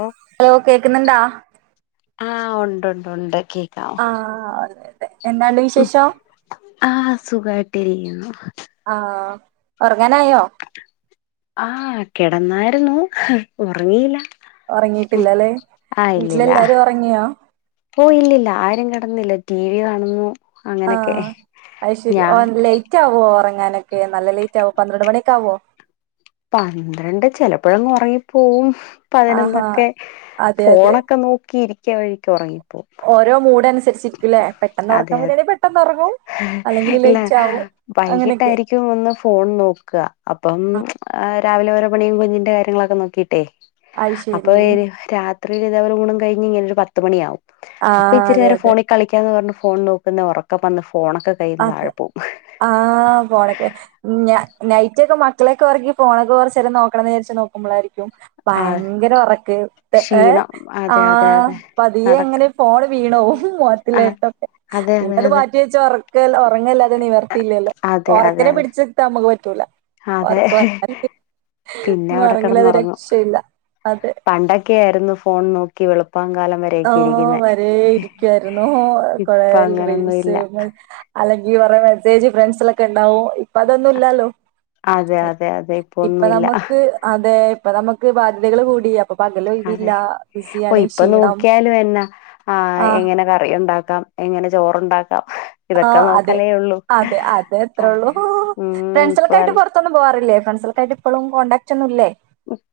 ഓ hello കേക്കുന്നുണ്ടോ ആ ഒണ്ടൊണ്ടൊ ണ്ട് ആ അതെ എന്താണ്ട് വിശേഷം ട്ടിരിക്കുന്നു ആഹ ഉറങ്ങാനായോ ആഹ് കിടന്നായിരുന്നു ഉറങ്ങിയില്ല ഒറങ്ങിട്ടില്ലല്ലേ ആ ഇല്ലില്ല വീട്ടിലെല്ലാരും ഒറങ്ങിയോ ഓ ഇല്ലില്ല ആരും കിടന്നില്ല ീ ടീവി കാണുന്നു അങ്ങനൊക്കെ ആഹ അത് ശരി ഓ ഞാൻ ലേറ്റ് ആവോ ഉറങ്ങ എങ്ങാനൊക്കെ നല്ല ലേറ്റ് ആവോ പന്ത്രണ്ട് മണിയക്കാവോ പന്ത്രണ്ട് ചിലപ്പോഴോന്ന്‌ ഒറങ്ങിപോവും ആഹാ പ്പതിനൊന്നൊക്കെ അതെ അതെ ഫോണൊക്കെ നോക്കി ഇരിക്ക വഴിക്ക് ഉറങ്ങിപ്പോവും ച്ചിരിക്കുവല്ലേ പെട്ടന്ന് അതെ ഉറക്കം അതെ വരുവാണങ്കി പെട്ട ഇല്ല അങ്ങനെയൊക്കെ വൈകിട്ടായിരിക്കും ഒന്ന് ഫോൺ നോക്കുക അപ്പം രാവിലെ വരെ പണിയും കുഞ്ഞിന്റെ കാര്യങ്ങളൊക്കെ നോക്കിയിട്ടെ അത് ശരി അപ്പൊര് രാ ഇത്രയും ലവര് ഊണും കഴിഞ്ഞ്ഒരു പത്ത് മണിയാവും. അപ്പൊ ആഹ് ഇച്ചിരി അതെ നേരം അതെ ഫോണിൽ കളിക്കാന്ന് പറഞ്ഞു ഫോൺ നോക്കുന്ന ഉറക്കെ പോണ് അതെ ആ ഫോണെക്കെ ഞ നൈറ്റ് ഒക്കെ മക്കളക്കെ ഉറങ്ങി ഫോണൊക്കെ കുറച്ച് നേരം നോക്കണന്ന് വിചാരിച്ച് നോക്കണ നേരത്ത് നോക്കുമ്പോളായിരിക്കു ആ ഭയങ്കര ഉറക്ക് ഏ ക്ഷീണം ആ അതെ അതെ അതെ പതിയെ നടക്ക എങ്ങനെ ഫോൺ വീണോ ആ മോത്തിലായിട്ടൊക്കെ അതെ പിന്നെ അതെ അത് അതെ മാറ്റി വെച്ച കേലോ ഉറങ്ങല്ലാതെ നിവർത്തിയില്ലല്ലോ. അതെ അതെ അതെ ഉറക്കിനെ പിടിച്ച് നിർത്താൻ നമ്മുക്ക്പറ്റൂല. അതെ പിന്നെ ഉറക്കവന്നാ അവിടെ ഉറങ്ങില്ല തെ കിടന്നുറങ്ങും രക്ഷയില്ല. അതെ പണ്ടൊക്കെ ആയിരുന്നു ഫോൺ നോക്കി വെ ആ വരെ ഇരിക്കുവായിരുന്നു കൊറേ ഇപ്പൊ അങ്ങനൊന്നും ഇല്ല റീൽസ്അല്ലെങ്കി കുറെ മെസ്സേജ് ഫ്രണ്ട്സിലൊക്കെ ഉണ്ടാവും ഇപ്പ അതൊന്നും ഇല്ലല്ലോ. അതെ അതെ അതെ ഇപ്പൊ ഒന്നുമില്ല നമുക്ക് അതെ ഇപ്പൊ നമുക്ക് ബാധ്യതകൾ കൂടിയ ഇപ്പൊ അതെ പകലൊഴിവില്ല ഓ ബിസിയാണ് ഇപ്പൊ ക്ഷീണം നോക്കിയാലും എന്നാ ആ ആഹ് എങ്ങനെ കറി ഉണ്ടാക്കാം. എങ്ങ ചോറുണ്ടാക്ക ആ അതെ അതെ അതെ എത്രയള്ളൂ അതെ ഉം ഇപ്പൊ ഫ്രണ്ട്സിലൊക്കെ ആയിട്ട് പുറത്തൊന്നും പോവാറില്ലേ ഫ്രണ്ട്സൾക്കായിട്ട് ഇപ്പഴും കോൺടാക്ട് ഒന്നുംല്ലേ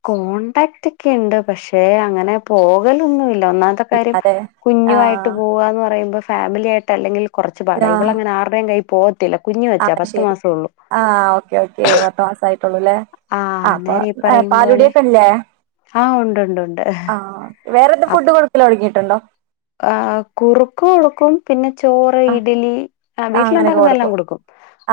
കോടാക്ട് ഒക്കെുണ്ട് പക്ഷെ അങ്ങനെ പോകലൊന്നുംല്ല ഒന്നാമത്തെ കാര്യം കുഞ്ഞു ആയിട്ട് ആഹ് പോവന്ന് പറയുമ്പോ ഫാമിലി ആയിട്ട് അല്ലെങ്കിൽ കുറച്ച് പാടാ ഇവളങ്ങനെ ആരുടെയും ക പോ ആ ശരി ആ ഓക്കെ ഓക്കെ പത്ത് മാസം ആയ ആ അന്നേര പറയുപോലെ പാലുടിയൊക്കെ ഇല്ലേ ആ ഉണ്ട് ഉണ്ട് ആഹ് വേറെന്ത് ഫുഡ് കൊടുക്കല് തുടങ്ങിയിട്ടുണ്ടോ അപ്പംആഹകുറുക്കും കൊടുക്കും പിന്നെ ചോറ്, ഇഡ്ലി ആ അങ്ങനെ കൊടുക്കും.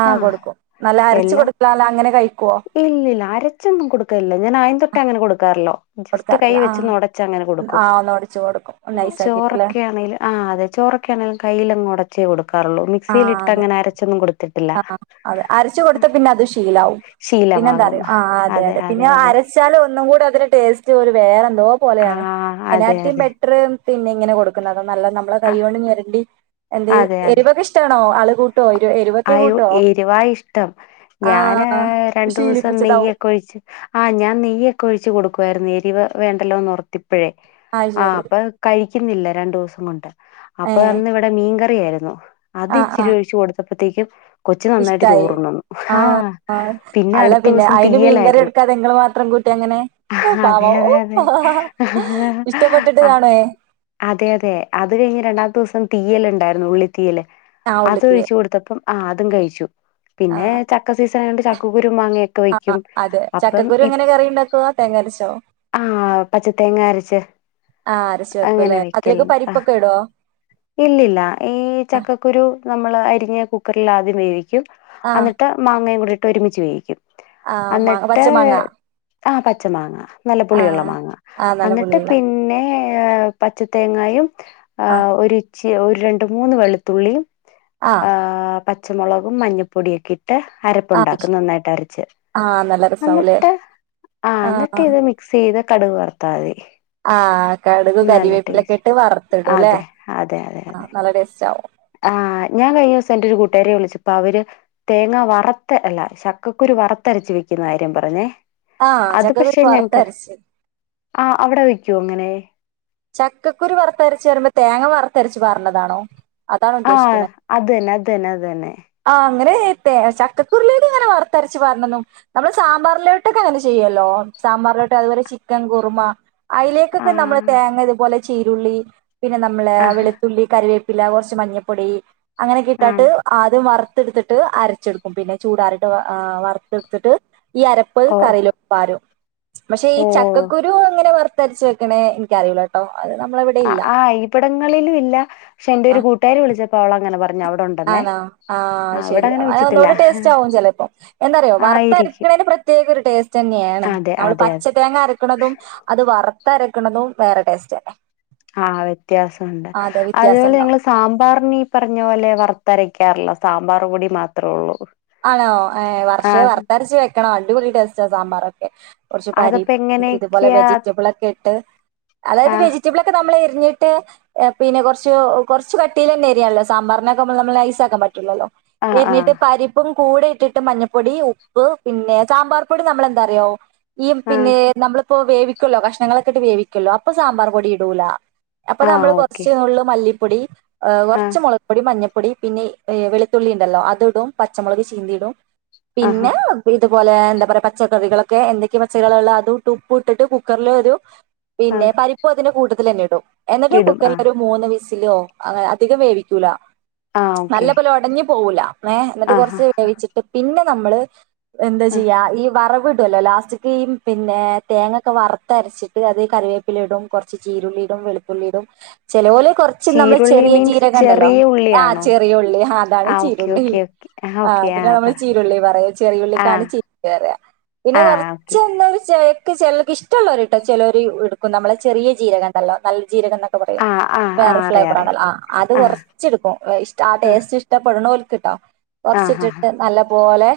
ആ കൊടുക്കും. നല്ല അരച്ച കൊടുക്കലല്ല അങ്ങനെ കഴിക്കുവോ? ഇല്ല അരച്ചൊന്നും കൊടുക്കില്ല ഞൻ ആദ്യം തൊട്ട് അങ്ങനെ കൊടുക്ക തല്ലോ ജസ്റ്റ് കൈ കൊടുക്കാറില്ല ആഹ് വെച്ച് ഉടച്ചങ്ങനെ കൊടുക്കും ആഹ് ഒന്നൊടിച്ചു കൊടുക്കും നൈസാക്കിട്ടില്ലേ ചോറൊക്കെണെങ്കിലും ആ അതെ ചോറൊക്കെ ആണെങ്കിലും കൈയിലെ ഉടച്ചേ കൊടുക്കും റുള്ളു മക്സിൽ ഇട്ട അങ്ങന അരച്ചൊും കൊടു ആ അത അരച്ച് കൊൊടുത്ത പിന്നെ അത് ശീലവും പിന്നെ ശീലമാകും എന്താഅറിയോ ആതെ അതെ പിന്നെ അരച്ചാലൽ ഒന്നും കൂടി അതിന്റെ ടേസ്റ്റ് വേറെ എന്തോ ആ പോലെയാണ് അതെ അതിനാട്ട അതെ ബെറ്റർ പിന്നെ ഇങ്ങനെ കൊടുക്കുന്നത് നല്ലത് നമ്മളെ ആ കൈ കൊണ്ട് ഞരണ്ടി എന്തേ അതെ എരിവൊക്കെഷ്ടണോ ആള് കൂട്ടോ എരു എരു അയോ എരുവായ ഇഷ്ടം ആ ഞാൻ രണ്ടു ദിവസം ശീലിപ്പിച്ചതാവും നെയ്യൊക്കെ ഒഴിച്ച് ആ ഞാൻ നെയ്യൊക്കെ ഒഴിച്ച് കൊടുക്കുായിരുന്നു അതിവ വേണ്ടല്ലോ എന്ന് ഉർത്തി അപ്പഴേ അത് ആ ശരി അപ്പ കഴിക്കുന്നില്ല രണ്ടു ദിവസം കൊണ്ട് ഏ അപ്പൊ അന്ന് ഇവിടെ മീൻ ക എ യിരുന്നു അത് ഇച്ചിരി ഒഴിച്ച് കൊടു അപ്പത്തേക്കും ഇഷ്ടായി ആ ആ അല്ല അടുത്ത പിന്നെ ദിവസം അയിന് മീൻകറി തീയലായിരുന്നു എടുക്കാതെങ്ങൾ മാത്രം കൂട്ടി അങ്ങനെ ആ, പാവ അതെ അതെ അതെ ഇഷ്ടപ്പെട്ടിട്ട് ആ, കാണുവേ അതെ അതെ അത് കഴിഞ്ഞ് രണ്ടാമത്തെ ദിവസം തീയൽുണ്ടായിരുന്നു ഉള്ളി തിയ്യല് ആ ഉള്ളിത്തിയെ അതൊഴിച്ചു കൊടുത്തപ്പം ആ അതും കഴിച്ചു ആ പിന്നെ ചക്കസി ചക്കക്കുരു മാങ്ങയൊക്കെ ആ വെക്കും അതെ അപ്പം ചക്കക്കുരു ഇ എങ്ങനെ കറി ഉണ്ടാക്കുവ തേങ്ങരച്ചോ ആ ആഅരച്ചു എങ്ങനെ വെക്കൽ ഇല്ലില്ല ഈ ചക്കക്കുരു നമ്മൾ അരിഞ്ഞ്കുക്കറിൽ ആദ്യം വേവിക്കും ആഹ് എന്നിട്ട് മാങ്ങയും കൂടി ഒരുമിച്ച് വേവിക്കും ആഹ് മാ അന്നിട്ട് പച്ചമാങ്ങ ആപച്ച മാങ്ങ നല്ല പുളിയുള്ള ആഹ് മാങ്ങ ആഹ് നല്ല അന്നിട്ട് പുളിയുള്ള പിന്നെ പച്ച തേങ്ങായും ആ ആഹ് ഒരു ഒരു രണ്ട് മൂന്ന് വെളുത്തുള്ളി ആഹ് പ പച്ചമുളകും മഞ്ഞപ്പൊടിയൊക്കെ ഇട്ട് ആഹ് അരപ്പുണ്ടാക്കും നന്നായിട്ട് അരച്ച് ആഹ് നല്ല രസാവുംല്ലേ എന്നിട്ട് ആ എന്നിട്ട് ആഹ് ഇത് മിക്സ് ചെയ്ത് കടുക് വർത്താതി ആ കടുക് കരിവേപ്പിലൊക്കെ ഇട്ട് വറുത്തിടുല്ലേ അതെ അതെ അതെ അതെ ആഹ് നല്ല ടേസ്റ്റ് ആകും ആഹ് ഞാൻ കഴിഞ്ഞ ദിവസം എന്റെ ഒരു കൂട്ടുകാരിയെ വിളിച്ചപ്പൊ അവര് തേങ്ങ വറത്ത് അല്ല ചക്കക്കുരു വർത്തരച്ച് വെക്കുന്ന കാര്യം പറഞ്ഞേ ആചക്കകുരു വർത്ത അരച്ച് ആ അവിടെ വക്ക്യോ അങ്ങനെ ചക്കക്കുരു വറുത്തരച്ച് പറയുമ്പോ തേങ്ങ വറുത്തരച്ചു പറഞ്ഞതാണോ ആഅത തന്നെ അത തന്നെ അതന്നെ ആ അങ്ങനെ ചക്കകുരുലേക്ക് അങ്ങനെ വറുത്തരച്ച് പാരണെന്നും നമ്മള് സാമ്പാറിലോട്ടൊക്കെ അങ്ങനെ ചെയ്യുവല്ലോ സാമ്പാറിലോട്ട് അതുപോലെ ചിക്കൻ കുറുമാ അയിലേക്കൊക്കെ ആഹ് നമ്മള് തേങ്ങ ഇതുപോലെ ചീരുള്ളി പിന്നെ നമ്മള് ആഹ് വെളുത്തുള്ളി കറിവേപ്പ പി കൊറച്ച് മഞ്ഞപ്പൊടി അങ്ങനെ കിട്ടാട്ട് ആണ് ആ വറുത്തെടുത്തിട്ട് അരച്ചെടുക്കും പിന്നെ ചൂടാറിട്ട് വറുത്തെടുത്തിട്ട് ഈ അരപ്പ് ഓ കറിയിലോട്ട് പാരും പക്ഷെ ഈ ഓ ചക്കകുരു അങ്ങനെ വ രച്ച് വെക്കണേ എനിക്കറിയൂലട്ടോ അ ആഹ് ഈപ്പ്ടങ്ങളില് ഇല്ല. ക്ഷെ എന്റെ ഒരു കൂട്ടാരി വിളിച്ചപ്പ അവള് അങ്ങനെ പറ ആണോ ആഹ് ശെരി അങ്ങനെ അ വെച്ചിട്ടില്ല ഒന്നുകൂടി ടേസ്റ്റ്ആകും ചെലപ്പോ. എന്താറിയോ ആയിരിക്കും വറുത്തരക്കണയിന് പ്രത്യേക ഒരു ടേസ്റ്റ് ന്നേണ്. അതെ അള് അതെ പച്ച അതെ തേങ്ങ അരക്കുണതും അത് വറ ത്തരക്ക്‌ണതും വേറെ ടേസ്റ്റെന്നെ ആ വ്യത്യാസണ്ട്. വ്യത്യാസം അതുപോലെ ഉണ്ടാവും ഞങ്ങള് സാമ്പാറിന് ഈ പറഞ്ഞ പോലെ വർ ത്തരയ്ക്കാറില്ല സാമ്പാർ പൊടി മാത്രേ ഒള്ളൂ ആണോ ഏ വർഷേ വർത്തരച്ച് വെക്കണോ അടിപൊളിടേസ് റ്റാ സാമ്പാറൊക്കെ കുറച്ച് അതപ്പോ പരിപ്പ് ഇതുപോലെ എങ്ങനെയൊക്കെയാ വെജിറ്റബിൾ ഒക്കെ ഇട്ട് അതായത് ആ വെജിറ്റബിൾ ഒക്കെ നമ്മളെ ഞ്ഞിട്ട് പിന്നെ കൊർച്ച് കൊർച്ച് കട്ടീലെന്നെരിയാള്ളെ സാമ്പാർനൊക്കെ മ്മള് മ്മള് നൈസാക്കാൻ പറ്റൂല്ലല്ലോ ആ ആ എര്ഞ്ഞിട്ട് പരി കൂടെ ഇട്ടിട്ട് മഞ്ഞപ്പൊടി ഉപ്പ് പിന്നെ സാമ്പാർ പൊടി നമ്മളെന്താറിയോ ഈ ആ പിന്നേ നമ്മള് പ്പൊ വേവിക്കല്ലോ കഷ്ണങ്ങളൊക്കെട്ട് വേവിക്കല്ലോ അപ്പൊ സാമ്പാർ പൊടി ഇടൂല. അപ്പൊ ആ നമ്മള് ഓക്കെ കുറച്ച നുള്ള് മല്ലി പൊടി ആ കൊർച്ച് മുളക്പൊടി, മഞ്ഞപൊ പൊടി, പിന്നെ വെളത്തുള്ളി ണ്ടല്ലോ അത്ടും. പച്ചമുളക് ചീന്തിടും. ആഹാ പിന്നേ ഇത് പോലെ എന്താ പറയാ പച്ചക്കറികളൊക്കെ എന്തൊക്കെ പച്ചറികളാ ള്ളത് അതൂട്ട് ഉപ്പൂട്ട്ട്ട് കുക്കറിലൊരു ആ പിന്നെ പരിപ്പും അതിൻ്റെ കൂട്ട ത്തിലെന്നെ ടും എന്നിട്ട് ഇടും ആ കുക്കറിൽ ഒരു മൂന്ന് വീസ് ലോ ആ അധികം വേവിക്കൂല ആ നല്ല ഓക്കെ പോലെ ഒടഞ് പോവൂല ഏഹ് ആഹാ കൊർച്ച് വേവിച്ചിട്ട് പിന്നെ നമ്മള് എന്താ ആ ആ ചെയ്യാ ഈ വറവി ടുവല്ലോ ലാസ്റ്റ്ക്കീ പിന്നേ തേങ്ങൊക്കെ വറത്തരച്ചിട്ട് അതീ കറിവേപ്പിലിടും കൊറച്ചു ച്ചീരുള്ളിടും വെളുത്തുള്ളിടും ചെലോല് കൊറച്ച് നമ്മള് ചീരുള്ളി ചെറിയ മീൻസ് ചീരകണ്ടല്ലോ ചെറിയ ആ ഉള്ളിയാണോ ചെറിയ ഉള്ളി അതാണ് ആ ഓക്കെ ചീരുളളി. ഓക്കെ ഓക്കെ ആ ഓക്കെ അതിനാ നമ്മള് പറ ചീരുള്ളി പറയാ ആ ചെറിയുള്ളിക്കാണ് ചീരുള്ളി പറയാ പിന്നെ ആ ഓക്കെ കൊറച്ചൊന്ന് [unintelligible] ചെലർക്ക് ഇഷ്ടള്ളോര്ട്ടോ ചെലോര് ഇടുക്കും നമ്മളെ ചെറിയ ജീരകണ്ടല്ലോ നല്ല ജീരകന്നൊക്കെ പറയും ആഹ് ആഹ് വേറെ ആഹ് അറിയാം അറിയാം ഫ്ലേവറാണല്ലോ ആ അത് കൊറച്ചെടുക്കും ഇഷ്ടാ ആ ടേസ്റ്റ് ഇഷ്ടപ്പെടണോൽ ക്ക്‌ ട്ടോ. ആഹ് ആഹ് ആഹ് കൊറച്ചിട്ടിട്ട് നല്ല പോലെ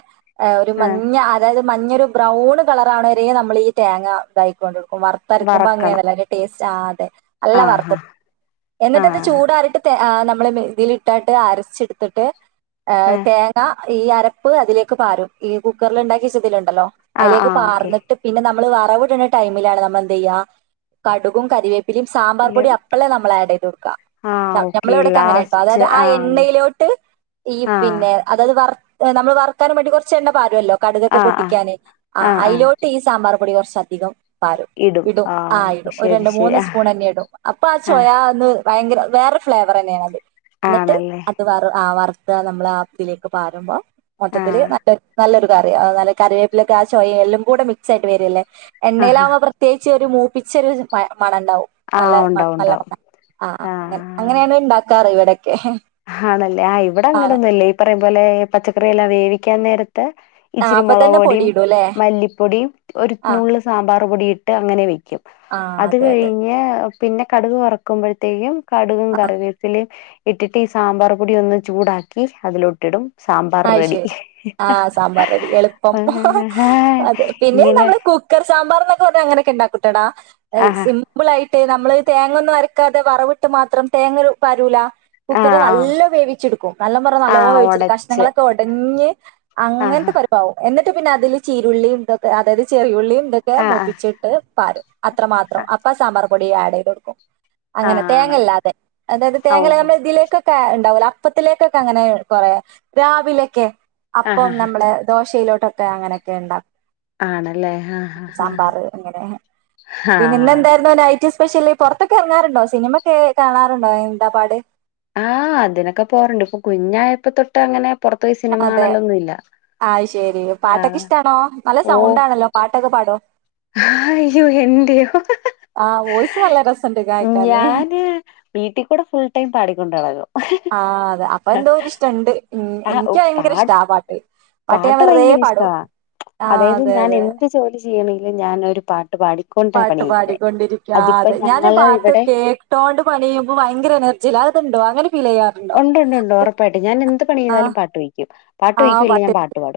ആ ഒരു ആഹ് ആഹ് മഞ്ഞ അതായത് മഞ്ഞൊരു ബ്രൗൺ കളറാവണവരേ നമ്മൾ ഈ തേങ്ങ ഇതായിക്കൊണ്ട് വറത്തരക്കുമ്പോ വറക്കണം അങ്ങനെയാണല്ലോ അയിൻ്റെ ടേ സ്റ്റ് ആ അതെ. നല്ല വറുത്ത് ആഹ് എന്നിട്ടത് ആഹ് ആഹ് ചൂടാറിട്ട് തേ ആ ന മ്മളെ മി ഇതിലിട്ടാട്ട് അരച്ചെടുത്തിട്ട് ഏഹ് തേങ്ങ ഈ അരപ്പ് അതിലേക്ക് പാരും ഈ കുക്കർല് ഇണ്ടാക്ക്യച്ചത് ല്ലോ ആഹ് അയിലേക്ക് ആഹ് ഓക്കെ പാർന്നിട്ട് പിന്നെ നമ് നമ്മള് വറവിട്ണ ടൈമിലാണ് നമ്മളെന്തെയ്യ കടുകും കരിവേപ് പിന്നിം സാമ്പാർ പിന്നെ പൊടി അപ്പളേ നമ്മളേഡയ്തൊട്ക്ക ആഹ് ഞ ഓക്കെ ഞമ്മളിവടക്കെ അങ്ങനെ ട്ടോ ലാസ്റ്റ് അതായത് ആ ആഹ് എണ്ണയിലോട്ട് ഈ ആഹ് പിന്നെ അതത് വർ നമ്മള് വർക്കാനും വേണ്ടി കൊർച്ച് എണ്ണ പാരൊല്ലോ കടുകൊക്കെ ആഹ് ആഹ് പൊട്ടിക്കാന് ആ ആഹ് ആഹ് അയിലോട്ട് ഈ സമ്പർ പൊടി കൊർച്ചധികം പാരും ഇടും ആ ആഹ് ഇടും ഒരു ശരി രണ്ട് ശരി മൂന്ന് ആഹ് സ്പൂണന്നെ ഇടും അപ്പൊ ആ ആഹ് ചൊയാ ന്ന് ഭയ്‌ങ്കര വേറെ ഫ്ലേവറന്യാണത് എന്നിട്ട് ആണല്ലേ അത് വറ് ആ വർ താ നമ് പ്ലാകിലേക്കു പാരുമ്പം ഓട്ടത്തില് ആഹ് നല്ല നല്ലൊരു കറി അവനല്ല കറിവേപ്പിലൊക്കെ ആ ചൊയിം എല്ലും കൂടെ മിക്സ് ആയിട്ട് വരല്ലേ ആഹ് എണ്ണയിലാവുമ്പോ പ്രത്യേകിച്ച് ഒരു മൂ [unintelligible] മണഇണ്ടാവും നല്ല ആഹ് ഉണ്ടാവും നല്ല ഉണ്ടാവും മ ആ അങ്ങനെ ആഹ് അങ്ങനെയാണ് ഇണ്ടാക്കാറ് ഇവിടെ ആണല്ലേ ആ ഇവിടെ അങ്ങനെന്നൂല്ലേ ഈ പറയും പോലെ പച്ചക്കറിയെല്ലാം വേവിക്കാൻ നേര ത്ത് ആ, ഇച്ചിരി അപ്പൊ മുളക് തന്നെ പൊടിയും പൊടിയിടും അല്ലേ മല്ലിപ്പൊടിയും ഒരു ആ നുള്ള് സാമ്പാർ പൊടിയും ഇ ട്ട് അങ്ങനെ വെയ് ആ അത് അതെ അതെ കഴിഞ്ഞ പിന്നെ കടുക് കുറക്കുമ്പോഴത്തേക്കും കടുകും ആ കറിവീത്തിലയും ഇട്ടിട്ട് ഈ സാമ്പാർ പൊടി ഒന്ന് ചൂടാക്കി അതിലൊട്ടിടും അ ശരി ആ സാമ്പാർറെഡി എളുപ്പം ആഹ്. അതെ പിന്നെ ഇങ്ങനെ നമ്മള് കുക്കർ സാമ്പാർ അ അങ്ങനെണ്ടാക്കും ട ആഹാ സിമ്പിൾ ആയിട്ട് ട് നമ്മള് തേങ്ങൊന്നും വരക്കാതെ വറവിട്ട് മാത്രം തേങ്ങ വരൂല കുക്കറെ ആഹ് ആഹ് നല്ലോ വേവിച്ചെടുക്കും നല്ല മറ നല്ലോ ആഹ് വേവിച്ചെടുക്കാം ഒടച്ച് ങ്ങളൊക്കെ ഒടഞ്ഞ് ആഹാ അങ്ങനത്തെ പരുവാവും എന്നി ട്ട് പിന്നെ അതില് ചീരുള്ളിയും ഇട്ടിട്ട് അതായത് ചെറിയുള്ളിയും ഇതൊക്കെ ആഹ് ആഹ് മൂപ്പിച്ചിട്ട് പാറും അത്രമാത്രം അപ്പ സാമ്പാറ് പൊടി ആട് ചെയ്തുകൊടുക്കും ആഹ് അങ്ങനെ ആണ് തേങ്ങയില്ലാതെ അതായത് ഓ തേങ്ങയില്ലാതെ നമ്മൾ ഇതിലേക്ക് ട്ട് ഉണ്ടാവൂല അപ്പത്തിലേക്കൊക്കെ അങ്ങനെ കൊറേ രാവിലെക്കെ അപ്പം ആഹാ നമ്മള് ദോശ [unintelligible] ലോട്ടൊക്കെ അങ്ങനൊക്കെ ഉണ്ട ആണല്ലേ? ആഹ് ആഹ് ആഹ് സാമ്പാറ് അങ്ങനെ പിന്നെ ഇന്ന് ആഹ്. എന്തായിരുന്നു നൈറ്റ്‌ സ് സ്പെഷ്യലി പുറത്തൊക്കെ ഇറങ്ങാറുണ്ടോ സിനിമക്കെ കാണാറുണ്ടോ എന്താ പാട് ആഹ്‌ അതിനൊക്കെ പോകാറുണ്ട് ഇപ്പൊ കുഞ്ഞായപ്പതൊട്ട് അങ്ങനെ പുറത്ത് പോയി സിനിമ അതെ കാണലൊന്നുല്ല. അയ്ശെരി പാട്ടൊക്കെ ആഹ് ഇഷ്ടാണോ നല്ല സൗണ്ടാണല്ലോ പാ ട്ടൊക്കെ പാടോ ഹയ്യോ എന്റെയോ ഹ ഹ ആഹ് വോയിസ് ഹാ നല്ല രസണ്ട് കേക്കാന് ഞാന് വീട്ടിൽകൂടെ ഫുൾടൈം പാടിക്കൊണ്ടടക്കും അഹ്ആ അതെ അപ്പൊ എന്തോരിഷ്ടണ്ട് മ് ആഹ് എനിക്ക് പാ ഭയങ്കര ഇഷ്ടാ ആ പാട്ട് ഞാൻ പാട്ട് വെറുതെ ഭയങ്കര പാടും ഇഷ്ടമാ ആഹ് അതായത് അതെ ഞാൻ അതെ എന്ത് ജോലി ചെയ് ങ്കിൽ ഞാനൊരു പാ പാട്ട് അതിപ്പോ പാടിക്കൊണ്ടിരിക്കാതെ ഞാന് ഞങ്ങള് പാട്ട് ഇവിടെ കേട്ടോണ്ട് പണിയുമ്പോ ഭയങ്കര എനർജില അത്ണ്ടോ അങ്ങിനെ ഉണ്ട് ഉണ്ട് ഉണ്ട് ഉറപ്പായിട്ട് ഞാൻ എന്ത് പണിചെയ്താലും പാട്ട് വെയ്ക്കും ആഹ്‌ആ പാട്ട്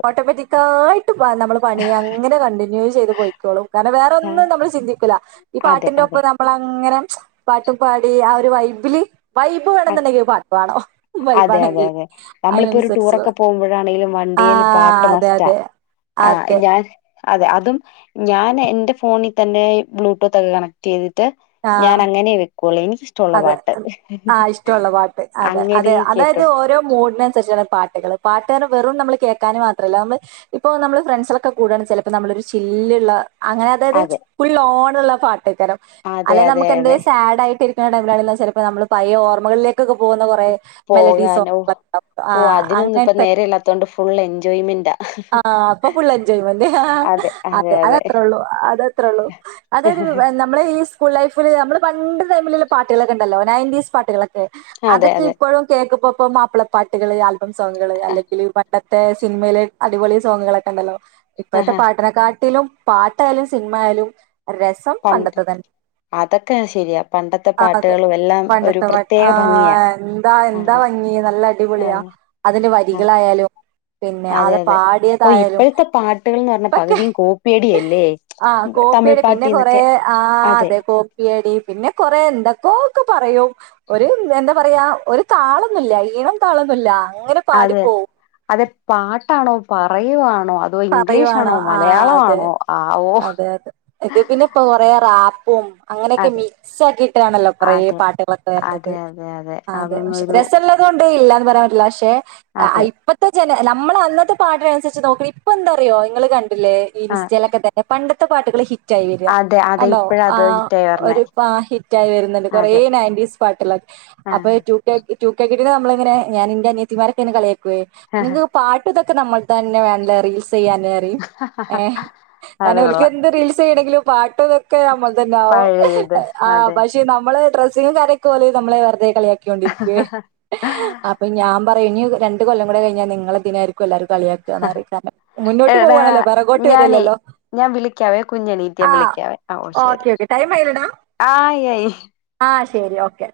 ഓട്ടോമാറ്റിക്കായിട്ട് നമ്മൾ പണി അങ്ങനെ കണ്ടിന്യൂ ചെയ്ത് പോയ്ക്കോളും കാരണം ആ, വേറൊന്നും നമ്മൾ ചിന്തിക്കൂല്ല ഈ അതെ അതെ പാട്ടിന്റൊപ്പം നമ്മളങ്ങനെ പാട്ടും പാടി ആ ഒരു വൈബിലി വൈബ് വേണെന്നുണ്ടെങ്കി പാട്ട് വേണം അതെ വൈബാണെങ്കിൽ അയിനനുസരിച്ചുള്ള താണെങ്കിലും വണ്ടിയേൽ പാട്ട് മസ്റ്റാ ആഹ് അതെ ഞാൻ അതെ അതും ഞാൻ എന്റെ ഫോണിതന്നെ ബ്ലൂടൂത്തൊക്കെ കണക്ട് ചെയ് ട്ട് ആഹ് ഞാൻ അങ്ങനെ വെക്കുള്ള് എനിക്കിഷ് ട്ടൊള്ള പാട്ട് ടുള്ള പാട്ട് അതെ അതെ അങ്ങനെ അതായത് കേട്ടുണ്ട് ഓരോ മൂഡിനൻസരിചുള്ള പാട്ടുകള് പാട്ട്ന്നെ വെറും നമ്മള് കേൾക്കാന് മാത്രമല്ല നമ്മള് ഇപ്പൊ നമ്മള് ഫ്രണ്ട്സ്കളൊക്കെ കൂടാണ് ചിലപ്പോ നമ്മളൊരു ചില്ലുള്ള അങ്ങനെ അതായത് അതെ ഫുൾഓ [unintelligible] പാട്ട് അതെ അല്ലെ അതെ നമുക്കെന്ത് അതെ സാഡ് ആയിട്ട് ടമിലാണ ചെലപ്പോ നമ്മള് പയേ ഓർമ്മകളിലേ പോകുന്ന കൊറെ മെലഡി പോകാനോ ഓ സോങ് ആ ഓ അതിനൊന്നും ഇപ്പ അങ്ങൻത്തൊക്കെ നേരല്ലാത്തോണ്ട് ഫുൾ എൻജോയ്മെന്റാ അ ആ അപ്പൊ ഫുൾ എൻജോയ്മെന്റ് അതെ അതെ അത് അതെ അതത്രേയുള്ളു [unintelligible] സ്കൂൾ ലൈഫില് നമ്മള് പണ്ട് ടൈമില് പാട്ടുകളക്കെ ഉണ്ടല്ലോ നയൻ്റീസ് പാട്ടുകള അതെ അതൊക്കെ അതെ ഇപ്പോഴും കേൾക്കുമ്പോ ഇപ്പം മാപ്പിളപ്പാട്ടുകള് ആൽ സോങ്ങ്കള് അല്ലെങ്കിൽ പ തെ സിനിമയിലെ അടിപൊളി സോങ്ങുകളൊക്കെ ഉണ്ടല്ലോ ഇപ്പഴത്തെ ആഹാ പാട്ട്നെക്കാട്ടിലും പാട്ടായാലും സിനിമ ആയാലും രസം പണ്ട് പണ്ടത്തെ അതൊക്കെ ശരിയാ പണ്ടത് ആ അതെ പണ്ടത്തെ ആ ഭംഗിയാ എന്താ എന്താ അതെ ഭംഗി നല്ല അതെ അടിപൊളിയാ അതിന്റെ ആ വരികളായാലും പിന്നെ അതെ അത് അതെ ഓ ഇപ്പോഴത്തെ പാട്ടുകൾന്ന് പറഞ്ഞ പാടിയതായാലുംക്കെ പകുതിയും കോപ്പിയടിയല്ലേ ആ തമിഴ് കോപ്പിയടി പിന്നെ കൊറെ പാട്ടീന്നൊക്കെ ആ അതെ കോപ്പിയടി പിന്നെ പറയാ എന്തൊക്കോ ഒക്കെ പറയും ഒരു എന്താ പറയാ ഒരു താളൊന്നുമില്ല ഈണം താളൊന്നുല്ല അങ്ങനെ പാടി അതെ പോവും അതെ പാ ട്ടാണോ പറയുവാ പറയുവാണോ ആ അതെ ആ ഓ അതെ അതെ ഇത് പിന്നെ ഇപ്പൊ കൊറേ റാ പ്പും അങ്ങനെയൊക്കെ അതെ മിക്സ് ആക്കിയിട്ടാണല്ലോ കൊറേ അതെ പാട്ടുകളൊക്കെ വരുന്നത്. അതെ അതെ അതെ പക്ഷെ അതൊന്നൊരു രസള്ളതുണ്ട് ഇല്ല വരാറല്ലേ പക്ഷെ ആ അതെ ഇപ്പത്ത നമ്മള അന്നത്തെ പാട്ടിനനുസരിച്ച് നോക്കി ഇപ്പ എന്താറിയോ നിങ്ങൾ കണ്ട ആ ഇൻസ്റ്റലൊക്കെ തന്നെ പണ്ട പ്പത്തെ പാട്ടുകള് ഹി വര അതെ അതെ കണ്ടോ ഇപ്പഴ ആ അത് ഹിറ്റായി വരണേ ഒരു ഹിറ്റ് ആയി വരുന്നുണ്ട് കൊറേ അതെ നയൻന്റിസ് പാട്ടുകൾ ആ അപ്പൊ റ്റു കെ കി റ്റു കെ കിഡ് നമ്മളങ്ങെനെ ഞാന് ന്റെ അനിയത്തിമാരൊക്കെ ഇന്നെ കളിയ നിങ്കോക്ക പാട ഇതൊക്കെ നമ്മൾ തന്നെ വേണ്ട റീ [unintelligible] ഏ അത് ഓല്ക് കൊള്ളാം എന്ത് റീല് എന്തെയിണങ്കിലും പാ നമ്മൾ തന്നെ ആകും. പഴയത് ആ അതെ പക്ഷെ നമ്മള് ഡ്ര [unintelligible] കാര്യൊക്കെ ഓല് നമ്മളെ വെറ്തെ കളിയാക്യോണ്ടിരുകേ അപ്പം ഞാം പറയും ഞ് രണ്ട് കൊല്ലംകൂടെ കഴിഞ്ഞ നിങ്ങളെ ഇതിനായിരിക്കു എല്ലാരു കളിയാകാ ന്നറിം കാര്നെ എടാ ഞാന് ഞാ വിളിക്കാവേ കുഞ്ഞെണീറ്റ് അ ആ വിളിക്കാവേ അ ഒ ശരി ഓക്കെ ഓക്കെ ടൈം ആയില്ലടാ ആയ് യെയ് ആ ശരി ഓക്കെ